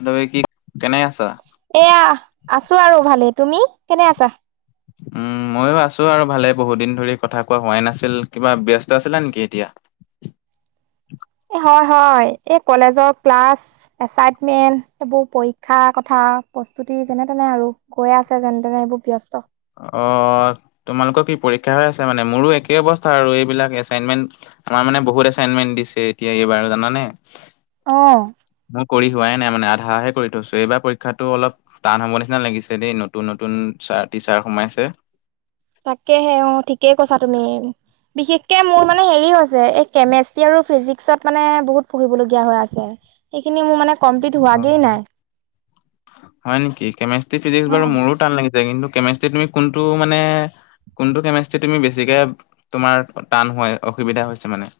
[unintelligible] কি কেনে আছা? এয়া আছো আৰু ভালে। তুমি কেনে আছা? উম ময়ো আছো আৰু ভালে। বহুত দিন ধৰি কথা কোৱা হোৱাই নাছিল, কিবা ব্যস্ত আছিলা নেকি এতিয়া? [unintelligible] হয় হয় এই কলেজৰ ক্লাছ, এচাইনমেন্ট, এইবোৰ পৰীক্ষা কথা প্ৰস্তুতি যেনে তেনে আৰু গৈয়ে আছে যেনে তেনে এইবোৰ ব্যস্ত অ তোমালোকৰ কি পৰীক্ষা হৈ আছে মানে মোৰো একেই অৱস্থা আৰু এইবিলাক এচাইনমেণ্ট আমাৰ মানে বহুত এছাইনমেণ্ট দিছে এতিয়া এইবাৰ জানে। আহ। থোৱাই নাই মানে, আধাহে কৰি থৈছো। এইবাৰ পৰীক্ষাতো অলপ টান হব নিচিনা লাগিছে দেই, নতুন-নতুন চাৰ টিচাৰ সোমাইছে তাকেহে অ ঠিকেই কৈছা তুমি। বিশেষকে মোৰ মানে হেৰি হৈছে, এই কেমেষ্ট্ৰি আৰু ফিজিক্সত মানে বহুত পঢ়িবলগীয়া হৈ আছে। সেইখিনি মোৰ মানে কমপ্লিট অ হোৱাগেই নাই। হয় নেকি। কেমেষ্ট্ৰি, ফিজিক্স অ বাৰু মোৰো টান লাগিছে কিন্তু কেমেষ্ট্ৰি তুমি কোনটো মানে কোনটো কেমেষ্ট্ৰিত তুমি বেছিকে তোমাৰ টান হয় অসুবিধা হৈছে মানে? [inaudible]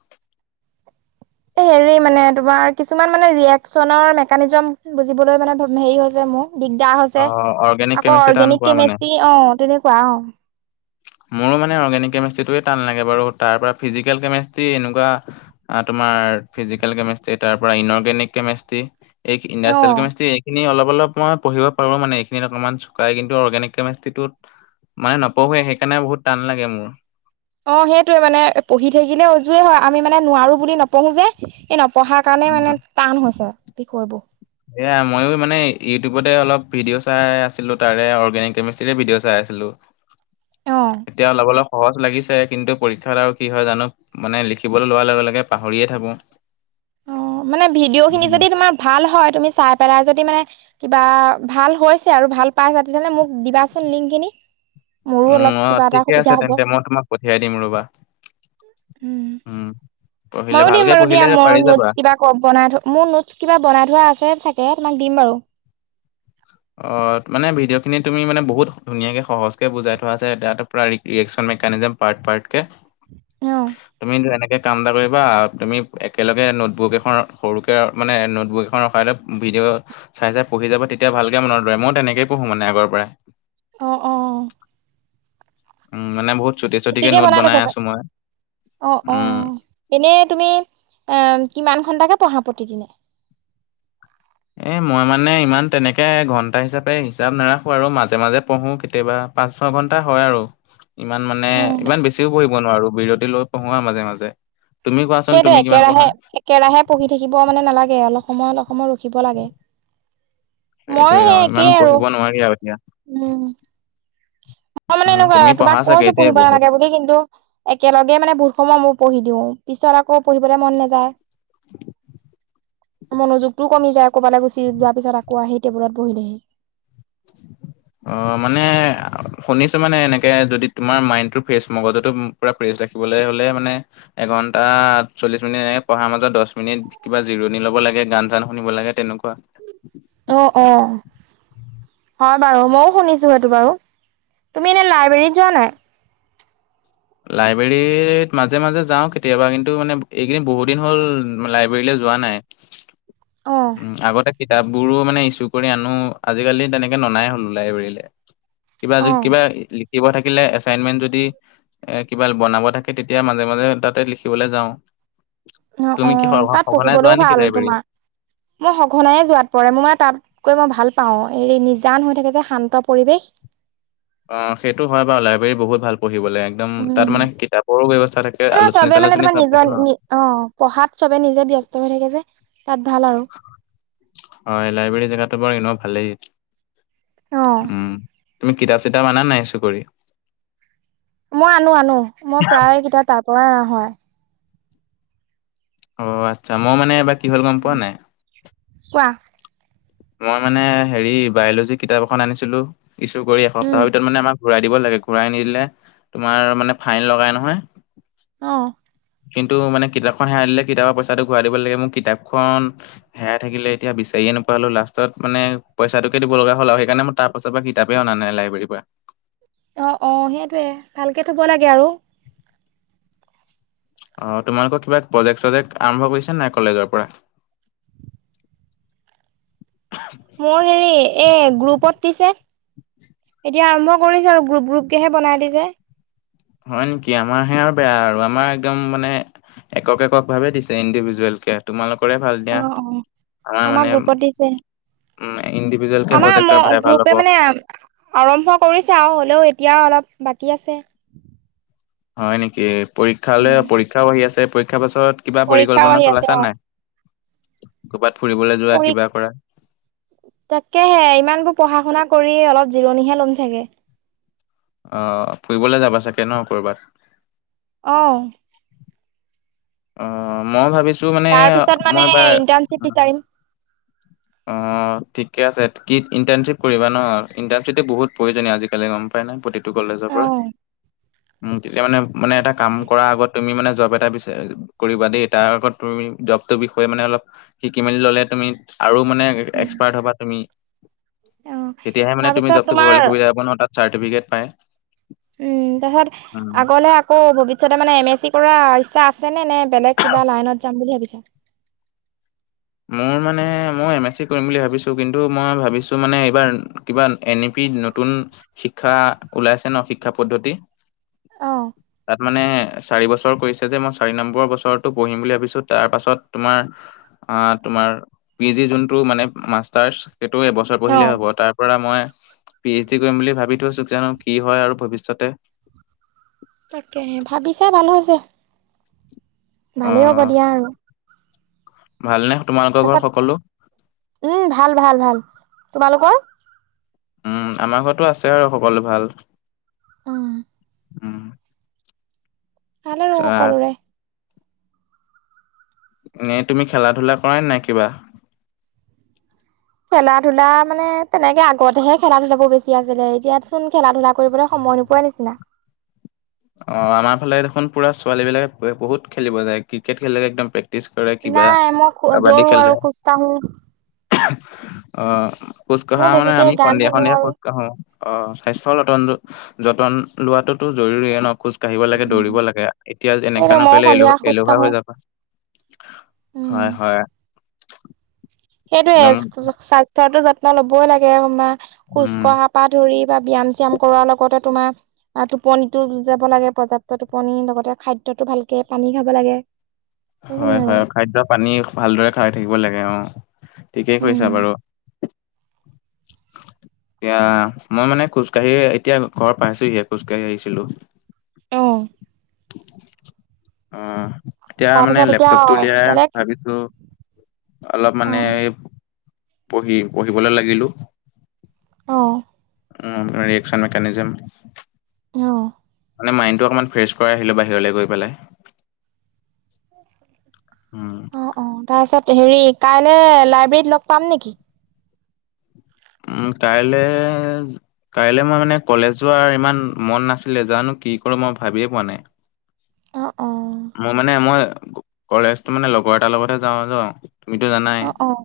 হেৰি মানে তোমাৰ কিছুমান মানে ৰিয়েকশ্যনৰ মেকানিজম বুজিবলৈ মানে হেৰি হৈ যায় মোৰ। দিগদাৰ হৈছে অ', অৰ্গেনিক আকৌ কেমিষ্ট্ৰি টান অৰ্গেনিক পোৱা মানে? কেমেষ্ট্ৰি অহ তেনেকুৱা অহ। [unintelligible] মোৰো মানে অৰ্গেনিক কেমেষ্ট্ৰিটোৱে টান লাগে বাৰু তাৰপৰা ফিজিকেল কেমেষ্ট্ৰি এনেকুৱা তোমাৰ ফিজিকেল কেমেষ্ট্ৰী তাৰপৰা ইনৰ্গেনিক কেমেষ্ট্ৰী, ইণ্ডষ্টেল কেমেষ্ট্ৰী এইখিনি অলপ অলপ মই পঢ়িব পাৰোঁ মান এইখিনিত অকণমান চুকাই, কিন্তু অৰ্গেনিক কেমেষ্ট্ৰিটোত মানে নপ নপঢ়োৱে সেইকাৰণে বহুত টান লাগে মোৰ। অহ, সেইটোৱে মানে পঢ়ি থাকিলে উজুৱে হয়, আমি মানে নোৱাৰো বুলি নপঢ়ো যে, এই নপ নপঢ়াৰ কাৰণে উম, মানে টান হৈছে বিষয়বোৰ। সেয়া ময়ো মানে ইউটিউবতে অলপ ভিডিঅ' চাই আছিলোঁ। তাৰে অৰ্গেনিক কেমিষ্ট্ৰিৰে ভিডিঅ' চাই আছোঁ। আছিলোঁ। অ এতিয়া অলপ-অলপ সহজ লাগিছে। কিন্তু পৰীক্ষাত আৰু কি হয় জানোঁ মানে লিখিবলৈ লোৱাৰ লগে লগে পাহৰিয়ে থাকোঁ। অহ, মানে ভিডিঅ'খিনি যদি তোমাৰ ভাল হয় তুমি চাই পেলাই যদি মানে কিবা ভাল হৈছে আৰু ভাল পাইছা, তেতিয়াহলে মোক দিবাচোন লিংকখিনি। উম অহ, ঠিকে আছে তেন্তে মই তোমাক পঠিয়াই দিম ৰবা। উম, পঢ়িলে ময়ো দিম ভালকে বাৰু দিয়া পঢ়িলে মোৰ পাৰি যাবা। নোটছ কিবা কব বনাই থোৱা, মোৰ নোটচ কিবা বনাই থোৱা আছে চাগে তোমাক দিম বাৰু। অহ, মানে ভিডিঅ'খিনি তুমিানে বহুত ধুনীয়াকে সহজকে বুজাই থোৱা আছে, এতিয়াতো ৰিয়েকচন সেইকাৰণে যে পাৰ্ট পাৰ্টকে, অ তুমি এনেকে কাম এটা কৰিবা তুমি একেলগে নোটবোক এখন সৰুকে মানে নোটবোৰ এখন ৰখায়লৈ ভিডিঅ' চাই চাই পঢ়ি যাব তেতিয়া ভালকে মনত ৰয়, মই তেনেকে পঢ়ো মানে আগৰ পৰাই। অ অ উম, মানে বহুত চুটি চুটিকে ছুটিকে নোট লৈছা বনাই আছোঁ মই। অ', উম। অ'। এনেই তুমি অহ কিমান ঘন্টাকে পঢ়া। প্ৰতিদিনে। এ মই মানে ইমান তেনেকে ঘন্টা হিচাপে হিচাপ নাৰাখো আৰু মাজে মাজে পঢ়োঁ কেতিয়াবা। পাঁচ ছয় ঘণ্টা হয় আৰু। ইমান মানে, ইমান বেছিও পঢ়িব নোৱাৰোঁ বিৰতি লৈ পঢ়ো আহ মাজে-মাজে। সেইটো একেৰাহে, একেৰাহে পঢ়ি থাকিব মানে নালাগে অলপ সময়ত সময়ত উঠিব লাগে। সেইটোয়ে মইয়ো সেই ইমান একেই আৰু পঢ়িব নোৱাৰি আৰু এতিয়া উম। মই মানে উম এনেকুৱা তুমি পঢ়া তোমাক চাগে কৈছোঁ এতিয়াই পঢ়িব বহুত নালাগে বুলি কিন্তু একেলগে মানে বহুত সময় মোৰ পঢ়ি দিওঁ, পিছত আকৌ পঢ়িবলৈ মন নাযায়। মনোযোগতটো কমি যায় ক'ৰবালৈ গুচি যোৱা পিছত আকৌ আহি টেবুলত বহি দিওঁ। [unintelligible] অহ, মানে শুনিছোঁ মানে এনেকে যদি তোমাৰ মাইণ্ডটো ফ্ৰেছ মগজতো পুৰা ফ্ৰেছ ৰাখি ৰাখিবলৈ হ'লে মানে এঘন্টা চল্লিশ মিনি এ পঢ়াৰ মাজত দহ মিনিট কিবা জিৰণ ল'ব লাগে। লাগে, গান চান শুনিব লাগে তেনেকুৱা। অহ', অহ'। হয় বাৰু মইও শুনিছোঁ সেইটো বাৰু। তুমি এনে লাইব্ৰেৰীত যোৱা নাই। লাইব্ৰেৰীত মাজে-মাজে যাওঁ কেতিয়াবা কিন্তু মানে এইকেদিনি বহুত দিন হ'ল লাইব্ৰেৰীলৈ যোৱা নাই অ', উম, আগতে কিতাপবোৰো মানে ইচু কৰি আনো, আজিকালি তেনেকে ননাই হ'লো লাইব্ৰেৰীলে। কিবা যদি অ', কিবা লিখিব থাকিলে এচাইনমেন্ট যদি এ কিবা বনাব থাকে তেতিয়া মাজে-মাজে তাতে লিখিবলৈ যাওঁ। অহ', তুমি কি অহ'। সঘ- তাত সঘনাই যোৱা পঢ়িবলৈও নেকি ভাল লাইব্ৰেৰী? তোমাৰ। মই সঘনাইে যোৱাত পৰে, মোৰ মানে তাত গৈ মই ভাল পাওঁ। হেৰি নিজান হৈ থাকে যে, শান্ত পৰিৱেশ। অহ, সেইটো হয় বাৰু লাইব্ৰেৰীত বহুত ভাল পঢ়ি পঢ়িভলে একদম তাত উম। মানে কিতাপৰো ব্যৱস্থা থাকে, এ আলোচনী চবে মানে চালোচনী তোমাৰ চব নিজৰ থাকে ন। অ পঢ়াত চবে নিজে ব্যস্ত হৈ থাকে যে। তাত ভাল আৰু হয়, লাইব্ৰেৰী জেগাটো বাৰু ইনেও ভালেই। অ উম, তুমি কিতাপ-চিতাপ আনা নাই ইছো কৰি? মই আনো আনো মই প্ৰায় কিতাপ তাৰ পৰাই অনা হয়। অ আচ্ছা মই মানে এইবাৰ কি হ'ল গম পোৱা নাই? কোৱা। মই মানে হেৰি বায়লজি কিতাপ এখন আনিছিলো ইছু কৰি উম এসপ্তাহৰ ভিতৰত মানে আমাৰ ঘূৰাই দিব লাগে ঘূৰাই নিদিলে তোমাৰ মানে ফাইন লগাই নহয়। অ। কিন্তু মানে কিতাপখন হেৰাই দিলে কিতাপৰ পইচাটো ঘূৰা দিব লাগে মোৰ কিতাপখন হেৰাই থাকিলে এতিয়া বিচাৰিয়ে না পালো, লাষ্টত মানে পইচাটোকে দিব লগা হ'ল আৰু সেইকাৰণে মই তাৰ পাছৰ পৰা কিতাপেই অনা নাই লাইব্ৰেৰীৰ পৰা। অ অ সেইটোয়ে ভালকে থব লাগে আৰু। অ তোমালোকৰ কিবা প্ৰজেক্ট-চজেক্ট আৰম্ভ কৰিছা নাই কলেজৰ পৰা? [inaudible] মোৰ হেৰি এই গ্ৰুপত দিছে। এতিয়া আৰম্ভ কৰিছো আৰু গ্ৰুপ গ্ৰুপকেহে বনাই দিছে। হয় নিকি? আমাৰ হে আৰু বেয়া আৰু আমাৰ একদম মানে একক একক ভাৱে দিছে ইণ্ডিভিজুৱেল কে তোমালোকৰে ভাল অ দিয়া অ। আমাৰ আমাৰ মানে গ্ৰুপত দিছে। ইণ্ডিভিজুৱেল কে আমাৰ ম প্ৰজেক্টৰ ভাল হ'ব গ্ৰুপে মানে আৰম্ভ কৰিছে আৰু হ'লেও এতিয়া অলপ বাকী আছে। হয় নিকি পৰীক্ষালে পৰীক্ষাও আহি আছে পৰীক্ষাৰ পাছত কিবা পৰীক্ষাও পৰিকল্পনা আহি আছে চলাইছা অ নাই? ক'বাত পৰী তাকেহে ইমানবোৰ পঢ়া-শুনা কৰি অলপ জিৰণিহে ল'ম চাগে। অ ফুৰিবলে যাবা চাগে ন ক'ৰবাত? অ। অ মই ভাবিছো মানে তাৰ পিছত মানে মই এবাৰ ইন্টাৰ্ণশ্বিপ বিচাৰিম অ ঠিকে আছে কি ইণ্টাৰ্ণশ্বিপ কৰিবা ন ইণ্টাৰ্শিপটো বহুত প্ৰয়জনীয় আজিকালি গম পাই নে প্ৰ কলেজৰ অ পৰা তেতিয়া মানে মানে এটা কাম কৰাৰ আগত তুমি মানে জব এটা বিচ কৰিবা দেই তাৰ আগত তুমি জবটোৰ বিষয়ে মানে অলপ শিকি মেলি ল'লে তুমি আৰু মানে এক্সপাৰ্ট হ'বা তুমি অ তেতিয়াহে মানে তুমি তাৰপিছত জবটো তোমাৰ কৰিবলৈ সুবিধা হ'ব ন তাত। চাৰ্টিফিকেট পাই। উম তাৰপিছত আগলে আকৌ ভৱিষ্যতে মানে এম এছ চি কৰাৰ ইচ্ছা আছে নে নে বেলেগ কিবা লাইনত যাম বুলি ভাবিছা? মোৰ মানে মই এম এছ চি কৰিম বুলি ভাবিছো কিন্তু মই ভাবিছো মানে এইবাৰ কিবা এন ই পি নতুন শিক্ষা ওলাইছে ন শিক্ষা পদ্ধতি অ তাত মানে চাৰি বছৰ কৰিছে যে মই চাৰি নম্বৰ বছৰটো পঢ়িম বুলি ভাবিছো তাৰ পাছত তোমাৰ তোমাৰ পি জি যোনটো মানে মাষ্টাৰ্ছ সেইটো এবছৰ অ পঢ়িলেই হ'ব তাৰপৰা মই পি এইচ ডি কৰিম বুলি ভাবি থৈছো জানো কি হয় আৰু ভৱিষ্যতে। তাকেহে ভাবিছা ভাল হৈছে। ভালেই হ'ব দিয়া আৰু। ভাল নে? উম ভাল ভাল ভাল। তোমালোকৰ? উম আমাৰ ঘৰতো আছে আৰু সকলো ভাল। উম। উম। ভাল আৰু সকলোৰে। এনেই তুমি খেলা-ধূলা কৰা নাই কিবা? [inaudible] খেলা-ধূলা মানে তেনেকে আগতেহে খেলা- ধূলাবোৰ বেছি আছিলে এতিয়া চোন খেলা-ধূলা কৰিবলৈ সময় সময় নোপোৱাৰ নিচিনা। [inaudible] অ', আমাৰ ফালে দেখোন পুৰা ছোৱালী বিলাকে বহুত খেলিব যায় ক্ৰিকেট খেলিলে একদম প্ৰে প্ৰেটিচ কৰে কিবা নাই মই কাবাডী দৌৰো আৰু খেলে খোজ কাঢ়ো অ', খোজ কঢ়া মোৰ মানে বেছিকে আমি গান সন্ধিয়া শুনো সন্ধিয়া আৰু। খোজ কাঢ়ো। অ', স্বাস্থ্য যতন' যতন লোৱাটোতো জৰুৰী ন খোজ কাঢ়িব লাগে দৌৰিব লাগে এতিয়া এনেকা সেইটো ময়ো নকৰিলে এ সন্ধিয়া খোজ এলোহা কাঢ়ো হৈ যাম। উম, হয়, হয়। সেইটোয়ে একদম স্বাস্থ্যৰতো যত্ন লবই লাগে কোনবা খোজ উম কঢ়া পা ধৰি বা ব্যায়াম চিয়াম কৰাৰ লগতে তোমাৰ টোপনি টো যাব লাগে পৰ্যাপ্ত টোপনি লগতে খাদ্যতটো ভালকে পানী খাব লাগে। সেইখিনি হয়, আৰু হয় খাদ্যয় পানী ভালদৰে খাই থাকিব লাগে অ'। ঠিকেই কৈছা উম। বাৰু। [inaudible] এতিয়া মই মানে খোজকাঢ়ি এতিয়া ঘৰ পাইছোহিয়ে খোজকাঢ়ি আহিছিলোঁ। অহ। অহ, এতিয়া মানে তাৰপিছত এতিয়া লেপটপটো উলিয়াই বেলেগ ভাবিছোঁ অলপ মানে অ', পঢ়ি পঢ়িবলে লাগিলো। অ', উ ইক্ৰন মেকানিজম উম। মানে মাইণ্ড টো অকণমান ফ্ৰেছ কৰা আহিলো বাহিৰলৈ গৈ পেলাই। উম, অ', অ', তাৰপিছত হেৰি কাইলে লাইব্ৰেৰীত লগ পাম নেকি? উম, কাইলে কাইলে মই মানে কলেজ যোৱাৰ ইমান মন নাছিলে জানো কি কৰো মই ভাবিয়ে পোৱা নাই। অ', অ', মোৰ মানে মই কলেজটো মানে লগৰ এটাৰ লগতহে যাওঁ য তুমিতো জানাই অ', অ',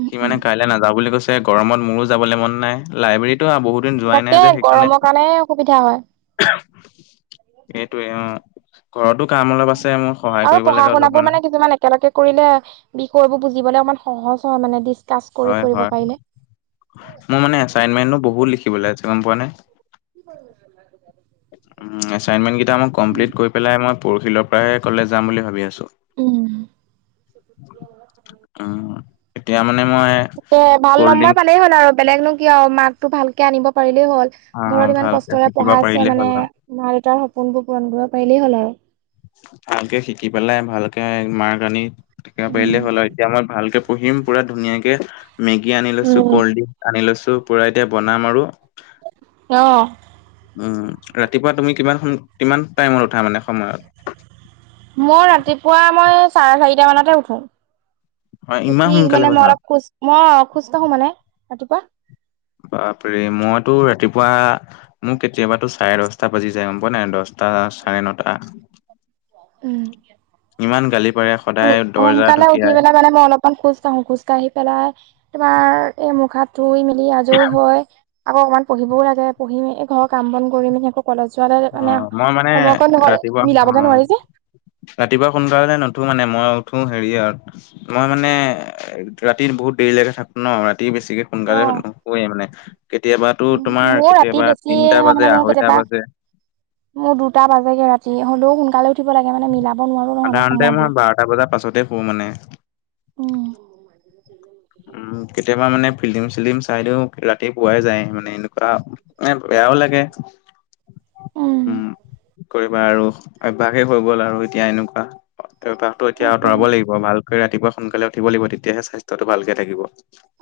উম, সি মানে উম, কাইলৈ নাযাওঁ বুলি কৈছে গৰমত মোৰো যাবলৈ মন নাই লাইব্ৰেৰীত বহুত দিন যোৱাই নাই তাকে যে সেইকাৰণে গৰমৰ কাৰণে অসুবিধা হয় এইেইটোৱ অহ। আৰু পঢ়া লাগে শুনা অলপ বোৰ মানে কিছুমান একেলগে কৰিলে বিষয়বোৰ বুজিবলে অকমান সহজ হয় মানে দি হয়, হয় মোৰ মানে এছাইনমেণ্টো বহুত লিখিবলৈ গম পোৱা নে? কি কৰিব। এছানমেণ্টকেইটা মই কমপ্লিট কৰি পেলাই ম ই পৰিখিইলৈ কলেজ যাম ভাবি আছোঁ। উম। উম, এতিয়া মানে মই তাকে ভাল কল্ড ড্ৰিংক নম্বৰ পালেই হ'ল আৰু। বেলেগ নো কি আৰু মাৰ্কটো ভালকে আনিব পাৰিম হ'ল অ' ঘৰত ইমান ভালকে কষ্টৰে শিকিব পঢ়া আছে পাৰিলে মানে হ'ল আৰু। মা দেউতাৰ সপোনবোৰ পূৰণ কৰ পাৰিলেই হ'ল আৰু। ভালকে শিকি পেলাই ভালকে মাৰ্ক আনি শিকিব উম। পাৰিলেই হ'ল আৰু এতিয়া মই ভালকে পুহিম পুৰা ধুনীয়াকে মেগি আনি লৈছো উম, কল্ড ড্ৰিংক আনি লৈছো পুৰা এতিয়া বনাম আৰু অহ। উম, ৰাতিপুৱা তুমি কিমান কিমান টাইমত উঠা মানে সময়ত। মই ৰাতিপুৱা মই চাৰে চাৰিটা মানতে উঠো, হয়, ইমান উঠি সোনকালে মানে মই উঠা? অলপ খোজ ম সুস্থ মানে ৰাতিপুৱা বাপৰে মইতো ৰাতিপুৱা মোক কেতিয়াবাতো চাৰে দশটা বাজি যাই গম পোৱা নাই দচ আহ চাৰে নটা। উম। ইমান গালি পাৰে সদায় দৰ্জা সোনকালে উঠি ঢকিয়াই পেলাই মানে মই অলপমান খোজ কাঢ়ো খোজ কাঢ়ি পেলাই তোমাৰ এই মুখ হাত ধুই মেলি আজৰি হৈ আকৌ অকমান পঢ়িবও লাগে পঢ়ি ম ঘৰৰ কাম বন কৰি মেলি আকৌ কলেজ যোৱালে অ মানে মই মানে সময়কণ ৰাতিপুৱা অ মিলাব গৈ নোৱাৰি যে। ৰাতিপুৱা সোনকালে নুঠো মানে। মই উঠো হেৰিয়ত আৰু মই মানে ৰাতি বহুত দেৰিলৈকে থাকো ন। তি বেছিকে অ সোনকালে নুশুৱে মানে। কেতিয়াবাতো তোমাৰ মোৰ ৰাতি কেতিয়াবা বেছি তিনটা নহয় মানে বাজে মোৰ আঢ়ৈটা কেতিয়াবা বাজে। মোৰ দুটা বাজে গে ৰাতি হ'লেও সোনকালে উ উঠিব লাগে মানে উঠিব নোৱাৰো নহ'লে সাধাৰণতে মই সময়বোৰ। বাৰটা বজাৰ পাছতে শু মানে উম। উম, কেতিয়া তাৰ মানে ফিল্ডিম চিল্ডিম চাই দিওঁ ৰাতি পুৱাই যায় মানে এনেকুৱা, মানে বেয়াও লাগে। উম, কি কৰিবা আৰু। অভ্যাসে হৈ গ'ল আৰু এতিয়া এনেকুৱা অভ্যয়াসটো এতিয়া সেইটোৱে আঁতৰাব লাগিব৷ ভাল ৰাতিপুৱা সোনকালে উঠিব লাগিব তেতিয়াহে স্বাস্থ্যটো ভালকে থাকিব।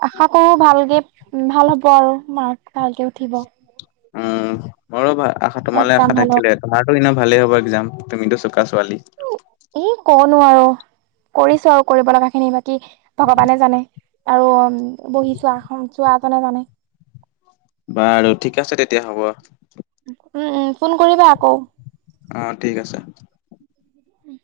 আশা কৰো ভালকে ভাল হ'ব আৰু মাক ভালকে উঠিব। উম, মোৰো আশা তোমালৈ এক্জাম আশা ভাল থাকিলে তোমাৰো এনে ভালেই হ'ব একজাম। তুমিতো চোকা ছোৱালী। [unintelligible] ক' নোৱাৰো কৰি চাওঁ আৰু কৰিব লগাখিনি কি ভগৱানে জানে আৰু বহি চোৱা চোৱা জনে জানে। বাৰু ঠিক আছে তেতিয়া হ'ব। উম উম ফোন কৰিবা আকৌ। অ', ঠিক আছে। উম।